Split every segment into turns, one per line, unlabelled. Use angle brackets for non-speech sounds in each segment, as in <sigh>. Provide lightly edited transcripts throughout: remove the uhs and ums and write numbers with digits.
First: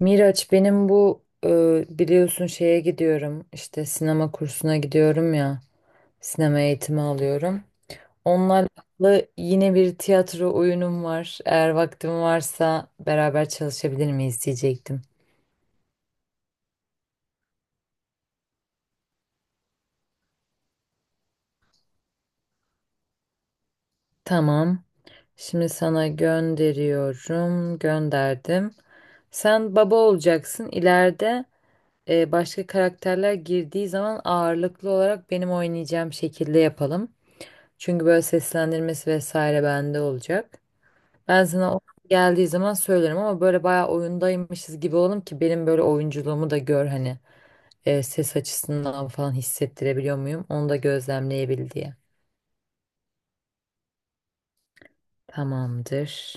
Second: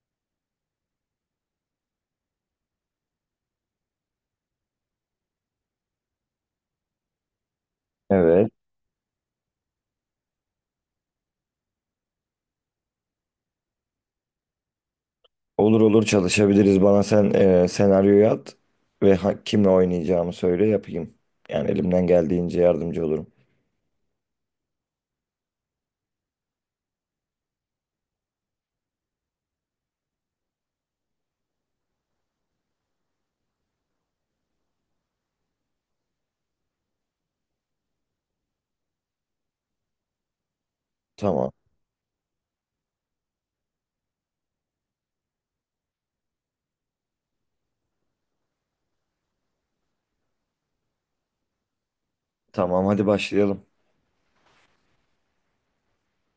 Miraç, benim bu biliyorsun şeye gidiyorum işte, sinema kursuna gidiyorum ya, sinema eğitimi alıyorum.
Evet.
Onlarla yine bir tiyatro oyunum var. Eğer vaktim varsa beraber çalışabilir miyiz diyecektim.
Olur olur çalışabiliriz. Bana sen senaryoyu at ve kimle oynayacağımı söyle yapayım. Yani elimden geldiğince yardımcı olurum.
Tamam. Şimdi sana gönderiyorum. Gönderdim. Sen baba olacaksın. İleride başka karakterler girdiği zaman ağırlıklı olarak benim oynayacağım şekilde yapalım. Çünkü böyle seslendirmesi vesaire bende olacak. Ben
Tamam.
sana o geldiği zaman söylerim, ama böyle bayağı oyundaymışız gibi olalım ki benim böyle oyunculuğumu da gör hani, ses açısından falan hissettirebiliyor muyum? Onu da gözlemleyebil diye.
Tamam hadi başlayalım.
Tamamdır.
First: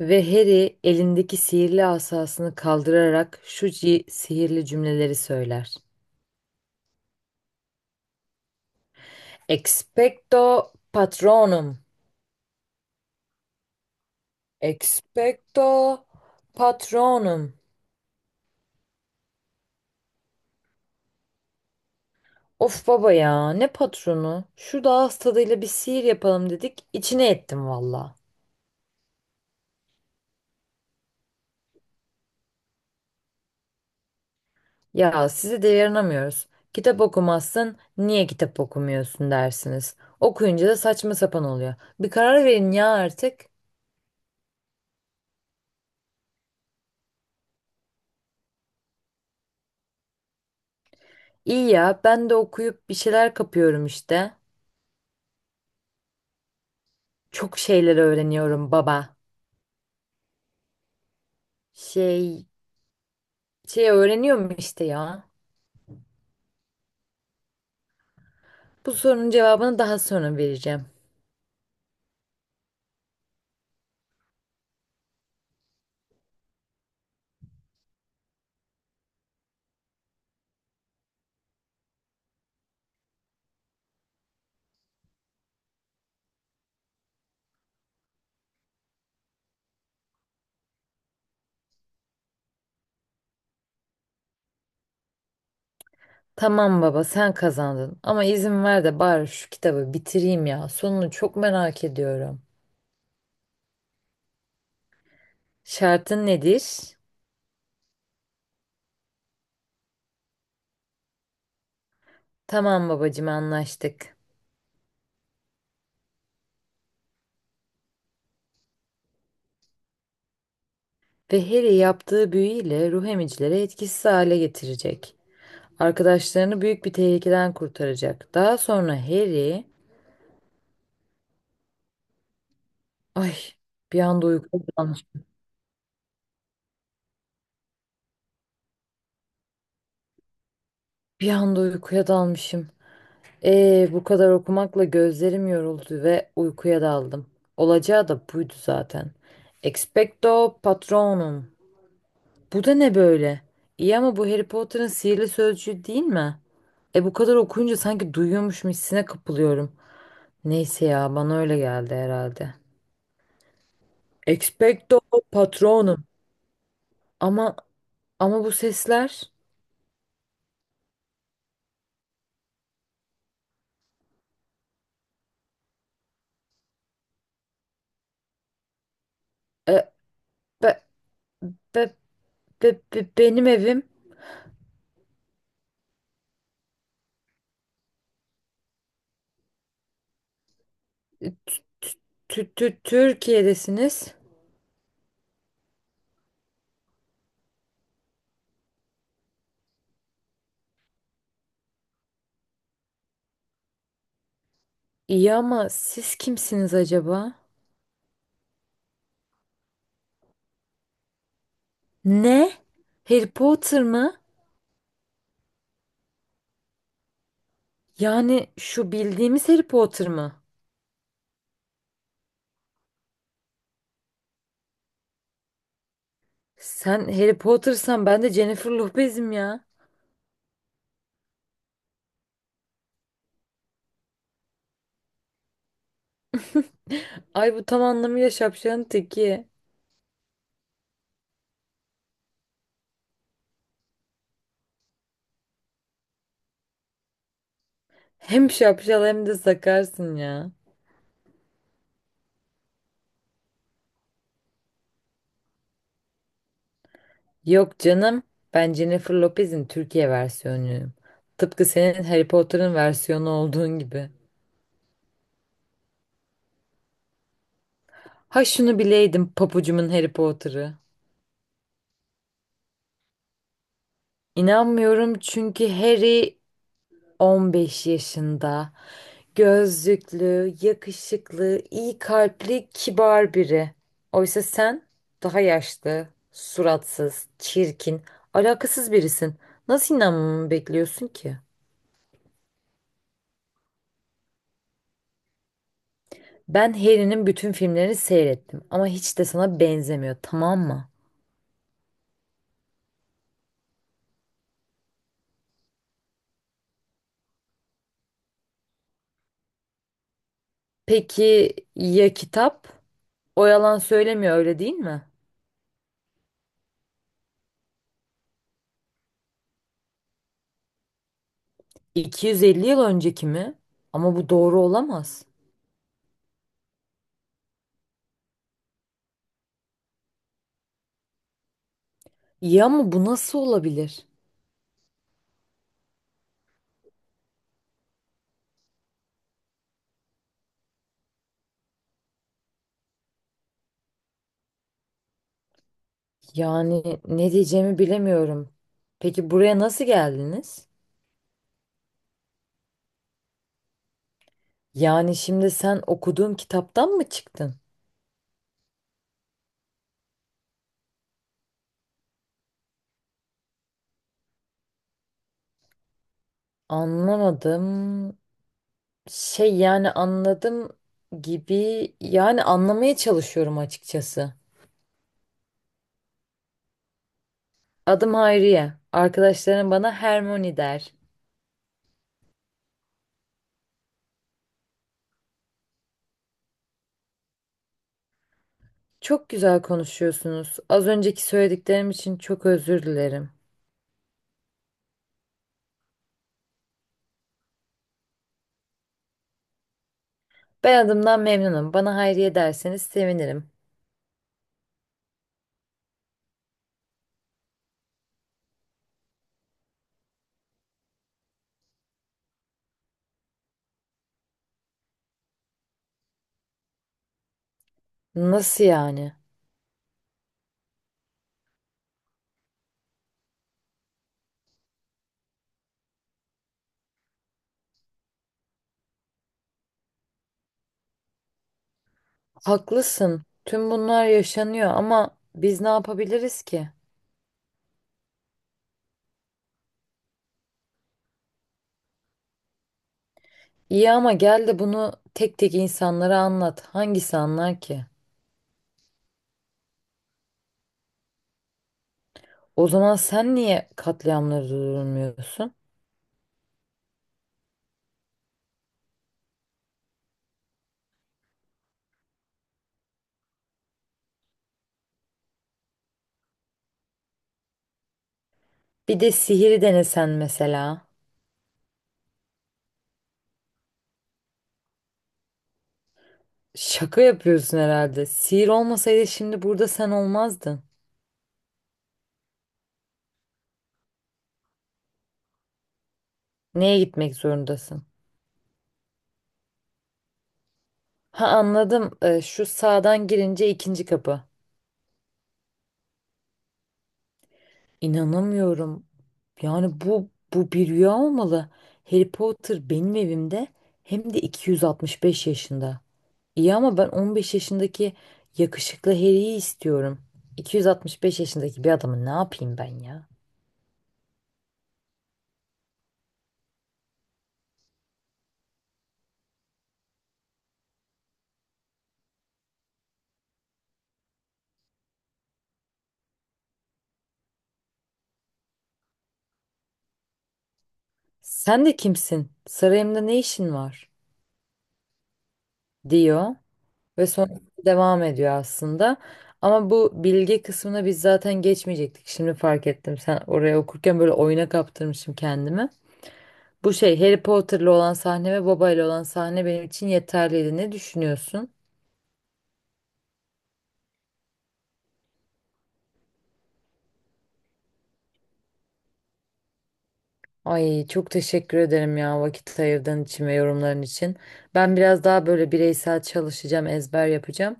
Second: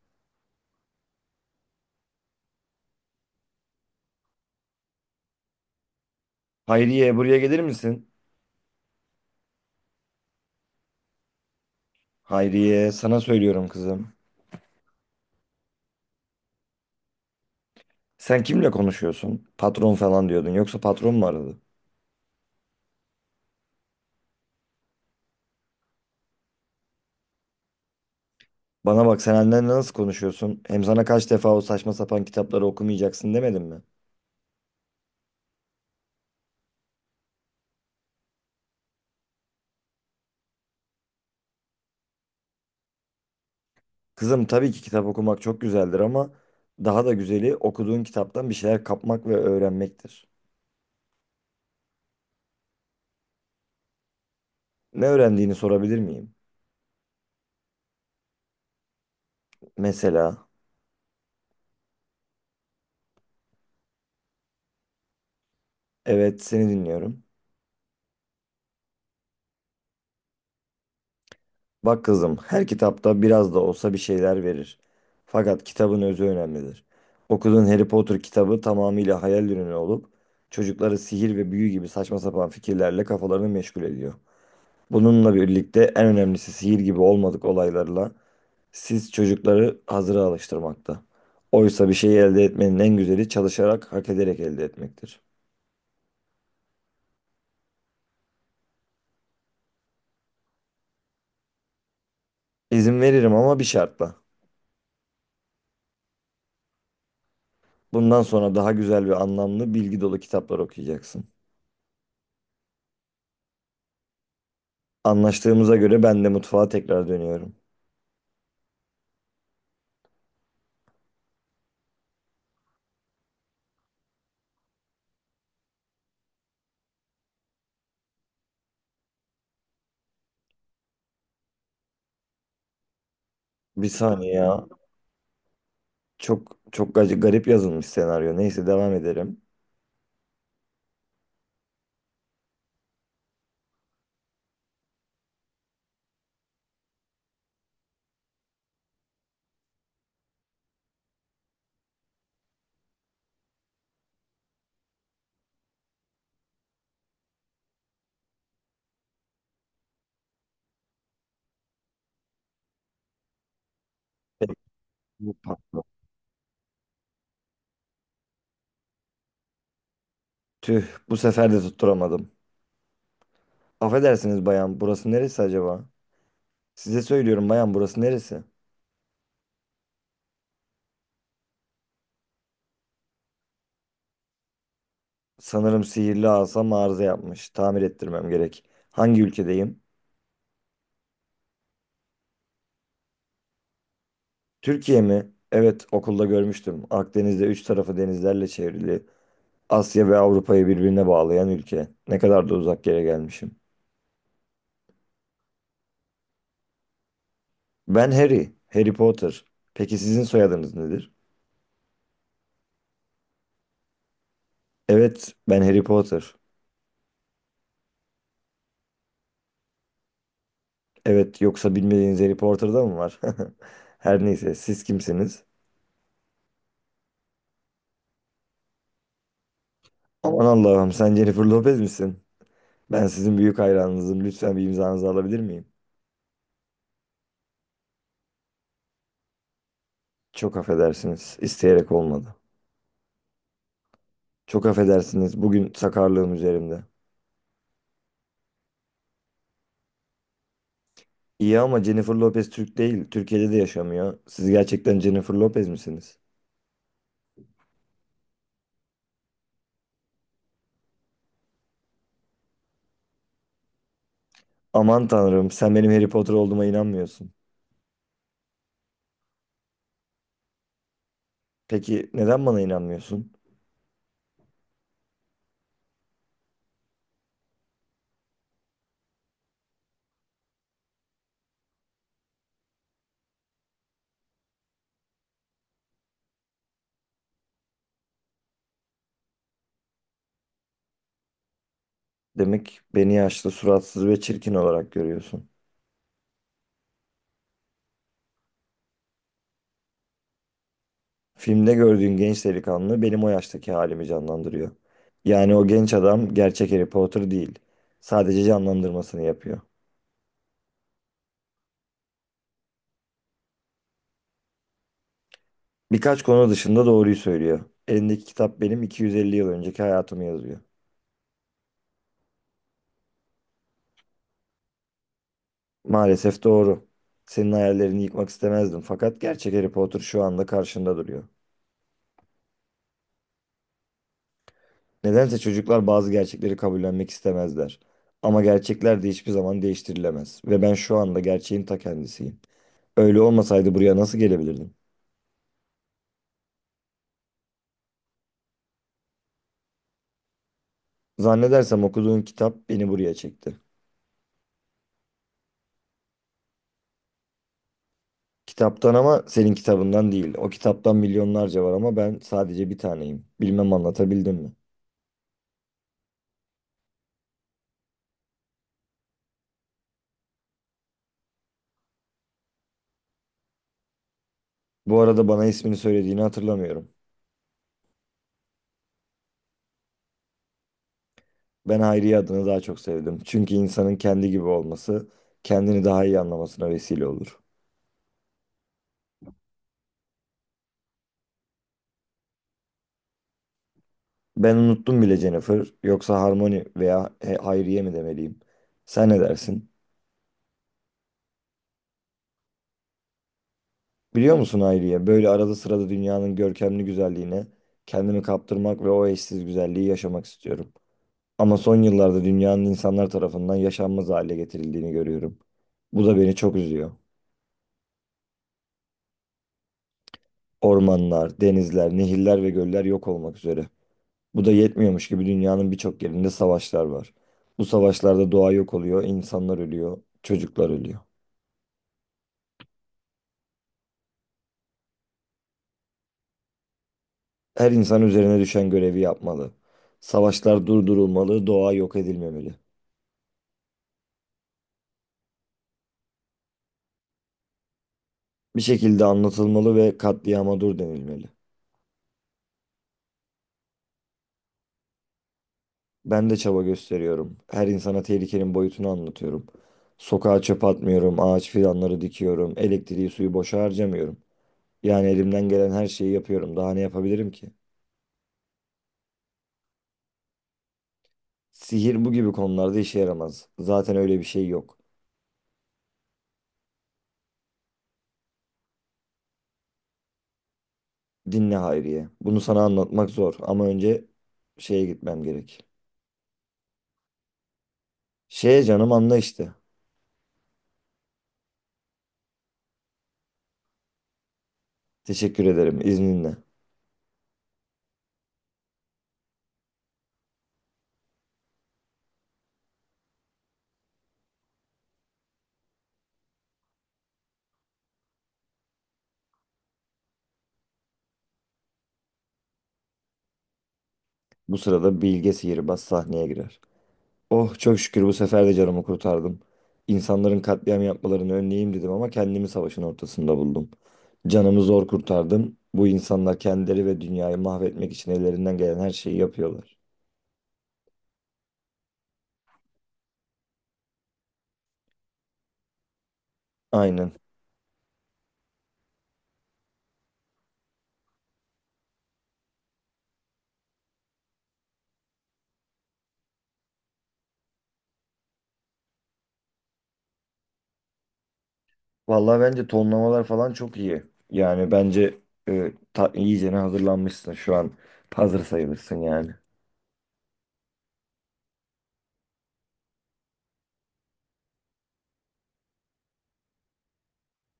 Ve Harry elindeki sihirli asasını kaldırarak şu sihirli cümleleri söyler.
Hayriye buraya gelir misin?
Expecto patronum.
Hayriye sana söylüyorum kızım.
Expecto patronum.
Sen kimle konuşuyorsun? Patron falan diyordun. Yoksa patron mu aradı?
Of baba ya, ne patronu? Şu ağız tadıyla bir sihir yapalım dedik, içine ettim valla.
Bana bak sen annenle nasıl konuşuyorsun? Hem sana kaç defa o saçma sapan kitapları okumayacaksın demedim mi?
Ya, size de yaranamıyoruz. Kitap okumazsın, niye kitap okumuyorsun dersiniz. Okuyunca da saçma sapan oluyor. Bir karar verin ya artık.
Kızım tabii ki kitap okumak çok güzeldir ama daha da güzeli okuduğun kitaptan bir şeyler kapmak ve öğrenmektir.
İyi ya, ben de okuyup bir şeyler kapıyorum işte.
Ne öğrendiğini sorabilir miyim?
Çok şeyler öğreniyorum baba.
Mesela,
Şey, şey öğreniyorum işte ya.
evet seni dinliyorum.
Bu sorunun cevabını daha sonra vereceğim.
Bak kızım, her kitapta biraz da olsa bir şeyler verir. Fakat kitabın özü önemlidir. Okuduğun Harry Potter kitabı tamamıyla hayal ürünü olup çocukları sihir ve büyü gibi saçma sapan fikirlerle kafalarını meşgul ediyor. Bununla birlikte en önemlisi sihir gibi olmadık olaylarla siz çocukları hazıra alıştırmakta. Oysa bir şeyi elde etmenin en güzeli çalışarak, hak ederek elde etmektir.
Tamam baba, sen kazandın, ama izin ver de bari şu kitabı bitireyim ya. Sonunu çok merak ediyorum.
İzin veririm ama bir şartla.
Şartın nedir?
Bundan sonra daha güzel ve anlamlı, bilgi dolu kitaplar okuyacaksın.
Tamam babacığım, anlaştık.
Anlaştığımıza göre ben de mutfağa tekrar dönüyorum.
Ve Harry yaptığı büyüyle ruh emicileri etkisiz hale getirecek. Arkadaşlarını büyük bir tehlikeden kurtaracak. Daha sonra Harry... Ay,
Bir
bir anda
saniye
uykuya
ya.
dalmışım.
Çok çok garip yazılmış senaryo. Neyse devam edelim.
Bir anda uykuya dalmışım. Bu kadar okumakla gözlerim yoruldu ve uykuya daldım. Olacağı da buydu zaten. Expecto Patronum. Bu da ne böyle? İyi ama bu Harry Potter'ın sihirli sözcüğü değil mi? E, bu kadar okuyunca sanki duyuyormuşum hissine kapılıyorum. Neyse ya, bana öyle geldi herhalde.
Peki,
Expecto
bu patladı.
Patronum. Ama, ama bu sesler...
Tüh, bu sefer de tutturamadım. Affedersiniz bayan, burası neresi acaba? Size söylüyorum bayan, burası neresi?
e, be, be, benim evim.
Sanırım sihirli asam arıza yapmış. Tamir ettirmem gerek. Hangi ülkedeyim?
Tü- Türkiye'desiniz.
Türkiye mi? Evet, okulda görmüştüm. Akdeniz'de üç tarafı denizlerle çevrili. Asya ve Avrupa'yı birbirine bağlayan ülke. Ne kadar da uzak yere gelmişim.
İyi ama siz kimsiniz acaba?
Ben Harry, Harry Potter. Peki sizin soyadınız nedir?
Ne? Harry Potter mı?
Evet, ben Harry Potter.
Yani şu bildiğimiz Harry Potter mı?
Evet, yoksa bilmediğiniz Harry Potter'da mı var? <laughs> Her neyse, siz kimsiniz?
Sen Harry Potter'san ben de Jennifer Lopez'im ya.
Aman Allah'ım, sen Jennifer Lopez misin? Ben sizin büyük hayranınızım. Lütfen bir imzanızı alabilir miyim?
Ay, bu tam anlamıyla şapşalın teki.
Çok affedersiniz. İsteyerek olmadı. Çok affedersiniz. Bugün sakarlığım üzerimde.
Hem şapşal hem de sakarsın ya.
İyi ama Jennifer Lopez Türk değil. Türkiye'de de yaşamıyor. Siz gerçekten Jennifer Lopez misiniz?
Yok canım. Ben Jennifer Lopez'in Türkiye versiyonuyum. Tıpkı senin Harry Potter'ın versiyonu olduğun gibi.
Aman tanrım, sen benim Harry Potter olduğuma inanmıyorsun.
Ha, şunu bileydim papucumun Harry Potter'ı.
Peki neden bana inanmıyorsun?
İnanmıyorum çünkü Harry 15 yaşında. Gözlüklü, yakışıklı, iyi kalpli, kibar biri. Oysa sen daha yaşlı, suratsız, çirkin, alakasız birisin. Nasıl inanmamı bekliyorsun ki?
Demek beni yaşlı, suratsız ve çirkin olarak görüyorsun.
Ben Harry'nin bütün filmlerini seyrettim ama hiç de sana benzemiyor, tamam mı?
Filmde gördüğün genç delikanlı benim o yaştaki halimi canlandırıyor. Yani o genç adam gerçek Harry Potter değil. Sadece canlandırmasını yapıyor.
Peki ya kitap? O yalan söylemiyor, öyle değil mi?
Birkaç konu dışında doğruyu söylüyor. Elindeki kitap benim 250 yıl önceki hayatımı yazıyor.
250 yıl önceki mi? Ama bu doğru olamaz.
Maalesef doğru. Senin hayallerini yıkmak istemezdim fakat gerçek Harry Potter şu anda karşında duruyor.
Ya ama bu nasıl olabilir?
Nedense çocuklar bazı gerçekleri kabullenmek istemezler. Ama gerçekler de hiçbir zaman değiştirilemez ve ben şu anda gerçeğin ta kendisiyim. Öyle olmasaydı buraya nasıl gelebilirdim?
Yani ne diyeceğimi bilemiyorum. Peki buraya nasıl geldiniz?
Zannedersem okuduğun kitap beni buraya çekti.
Yani şimdi sen okuduğum kitaptan mı çıktın?
Kitaptan ama senin kitabından değil. O kitaptan milyonlarca var ama ben sadece bir taneyim. Bilmem anlatabildim mi?
Anlamadım. Şey, yani anladım gibi, yani anlamaya çalışıyorum açıkçası.
Bu arada bana ismini söylediğini hatırlamıyorum.
Adım Hayriye. Arkadaşlarım bana Hermione der.
Ben Hayriye adını daha çok sevdim. Çünkü insanın kendi gibi olması kendini daha iyi anlamasına vesile olur.
Çok güzel konuşuyorsunuz. Az önceki söylediklerim için çok özür dilerim.
Ben unuttum bile Jennifer. Yoksa Harmony veya Hayriye mi demeliyim? Sen ne dersin?
Ben adımdan memnunum. Bana Hayriye derseniz sevinirim.
Biliyor musun Hayriye, böyle arada sırada dünyanın görkemli güzelliğine kendimi kaptırmak ve o eşsiz güzelliği yaşamak istiyorum. Ama son yıllarda dünyanın insanlar tarafından yaşanmaz hale getirildiğini görüyorum. Bu da beni çok üzüyor.
Nasıl yani?
Ormanlar, denizler, nehirler ve göller yok olmak üzere. Bu da yetmiyormuş gibi dünyanın birçok yerinde savaşlar var. Bu savaşlarda doğa yok oluyor, insanlar ölüyor, çocuklar ölüyor.
Haklısın. Tüm bunlar yaşanıyor ama biz ne yapabiliriz ki?
Her insan üzerine düşen görevi yapmalı. Savaşlar durdurulmalı, doğa yok edilmemeli.
İyi ama gel de bunu tek tek insanlara anlat. Hangisi anlar ki?
Bir şekilde anlatılmalı ve katliama dur denilmeli.
O zaman sen niye katliamları durdurmuyorsun?
Ben de çaba gösteriyorum. Her insana tehlikenin boyutunu anlatıyorum. Sokağa çöp atmıyorum, ağaç fidanları dikiyorum, elektriği suyu boşa harcamıyorum. Yani elimden gelen her şeyi yapıyorum. Daha ne yapabilirim ki?
Bir de sihiri denesen mesela.
Sihir bu gibi konularda işe yaramaz. Zaten öyle bir şey yok.
Şaka yapıyorsun herhalde. Sihir olmasaydı şimdi burada sen olmazdın.
Dinle Hayriye. Bunu sana anlatmak zor ama önce şeye gitmem gerek.
Neye gitmek zorundasın?
Şeye canım anla işte.
Ha, anladım. Şu sağdan girince ikinci kapı.
Teşekkür ederim izninle.
İnanamıyorum. Yani bu bir rüya olmalı. Harry Potter benim evimde, hem de 265 yaşında. İyi ama ben 15 yaşındaki yakışıklı Harry'yi istiyorum. 265 yaşındaki bir adamı ne yapayım ben ya?
Bu sırada Bilge Sihirbaz sahneye girer. Oh çok şükür bu sefer de canımı kurtardım. İnsanların katliam yapmalarını önleyeyim dedim ama kendimi savaşın ortasında buldum. Canımı zor kurtardım. Bu insanlar kendileri ve dünyayı mahvetmek için ellerinden gelen her şeyi yapıyorlar.
Sen de kimsin? Sarayımda ne işin var? Diyor ve
Aynen.
sonra devam ediyor aslında. Ama bu bilgi kısmına biz zaten geçmeyecektik. Şimdi fark ettim. Sen oraya okurken böyle oyuna kaptırmışım kendimi. Bu şey, Harry Potter'lı olan sahne ve babayla olan sahne benim için yeterliydi. Ne düşünüyorsun?
Vallahi bence tonlamalar falan çok iyi. Yani bence iyicene hazırlanmışsın şu an. Hazır sayılırsın yani.
Ay çok teşekkür ederim ya, vakit ayırdığın için ve yorumların için. Ben biraz daha böyle bireysel çalışacağım, ezber yapacağım.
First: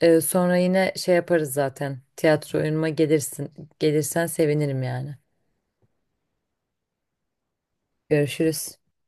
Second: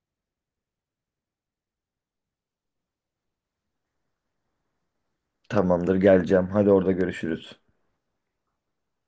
Sonra yine şey yaparız zaten. Tiyatro oyunuma gelirsin. Gelirsen sevinirim yani.
Tamamdır geleceğim. Hadi orada görüşürüz.
Görüşürüz.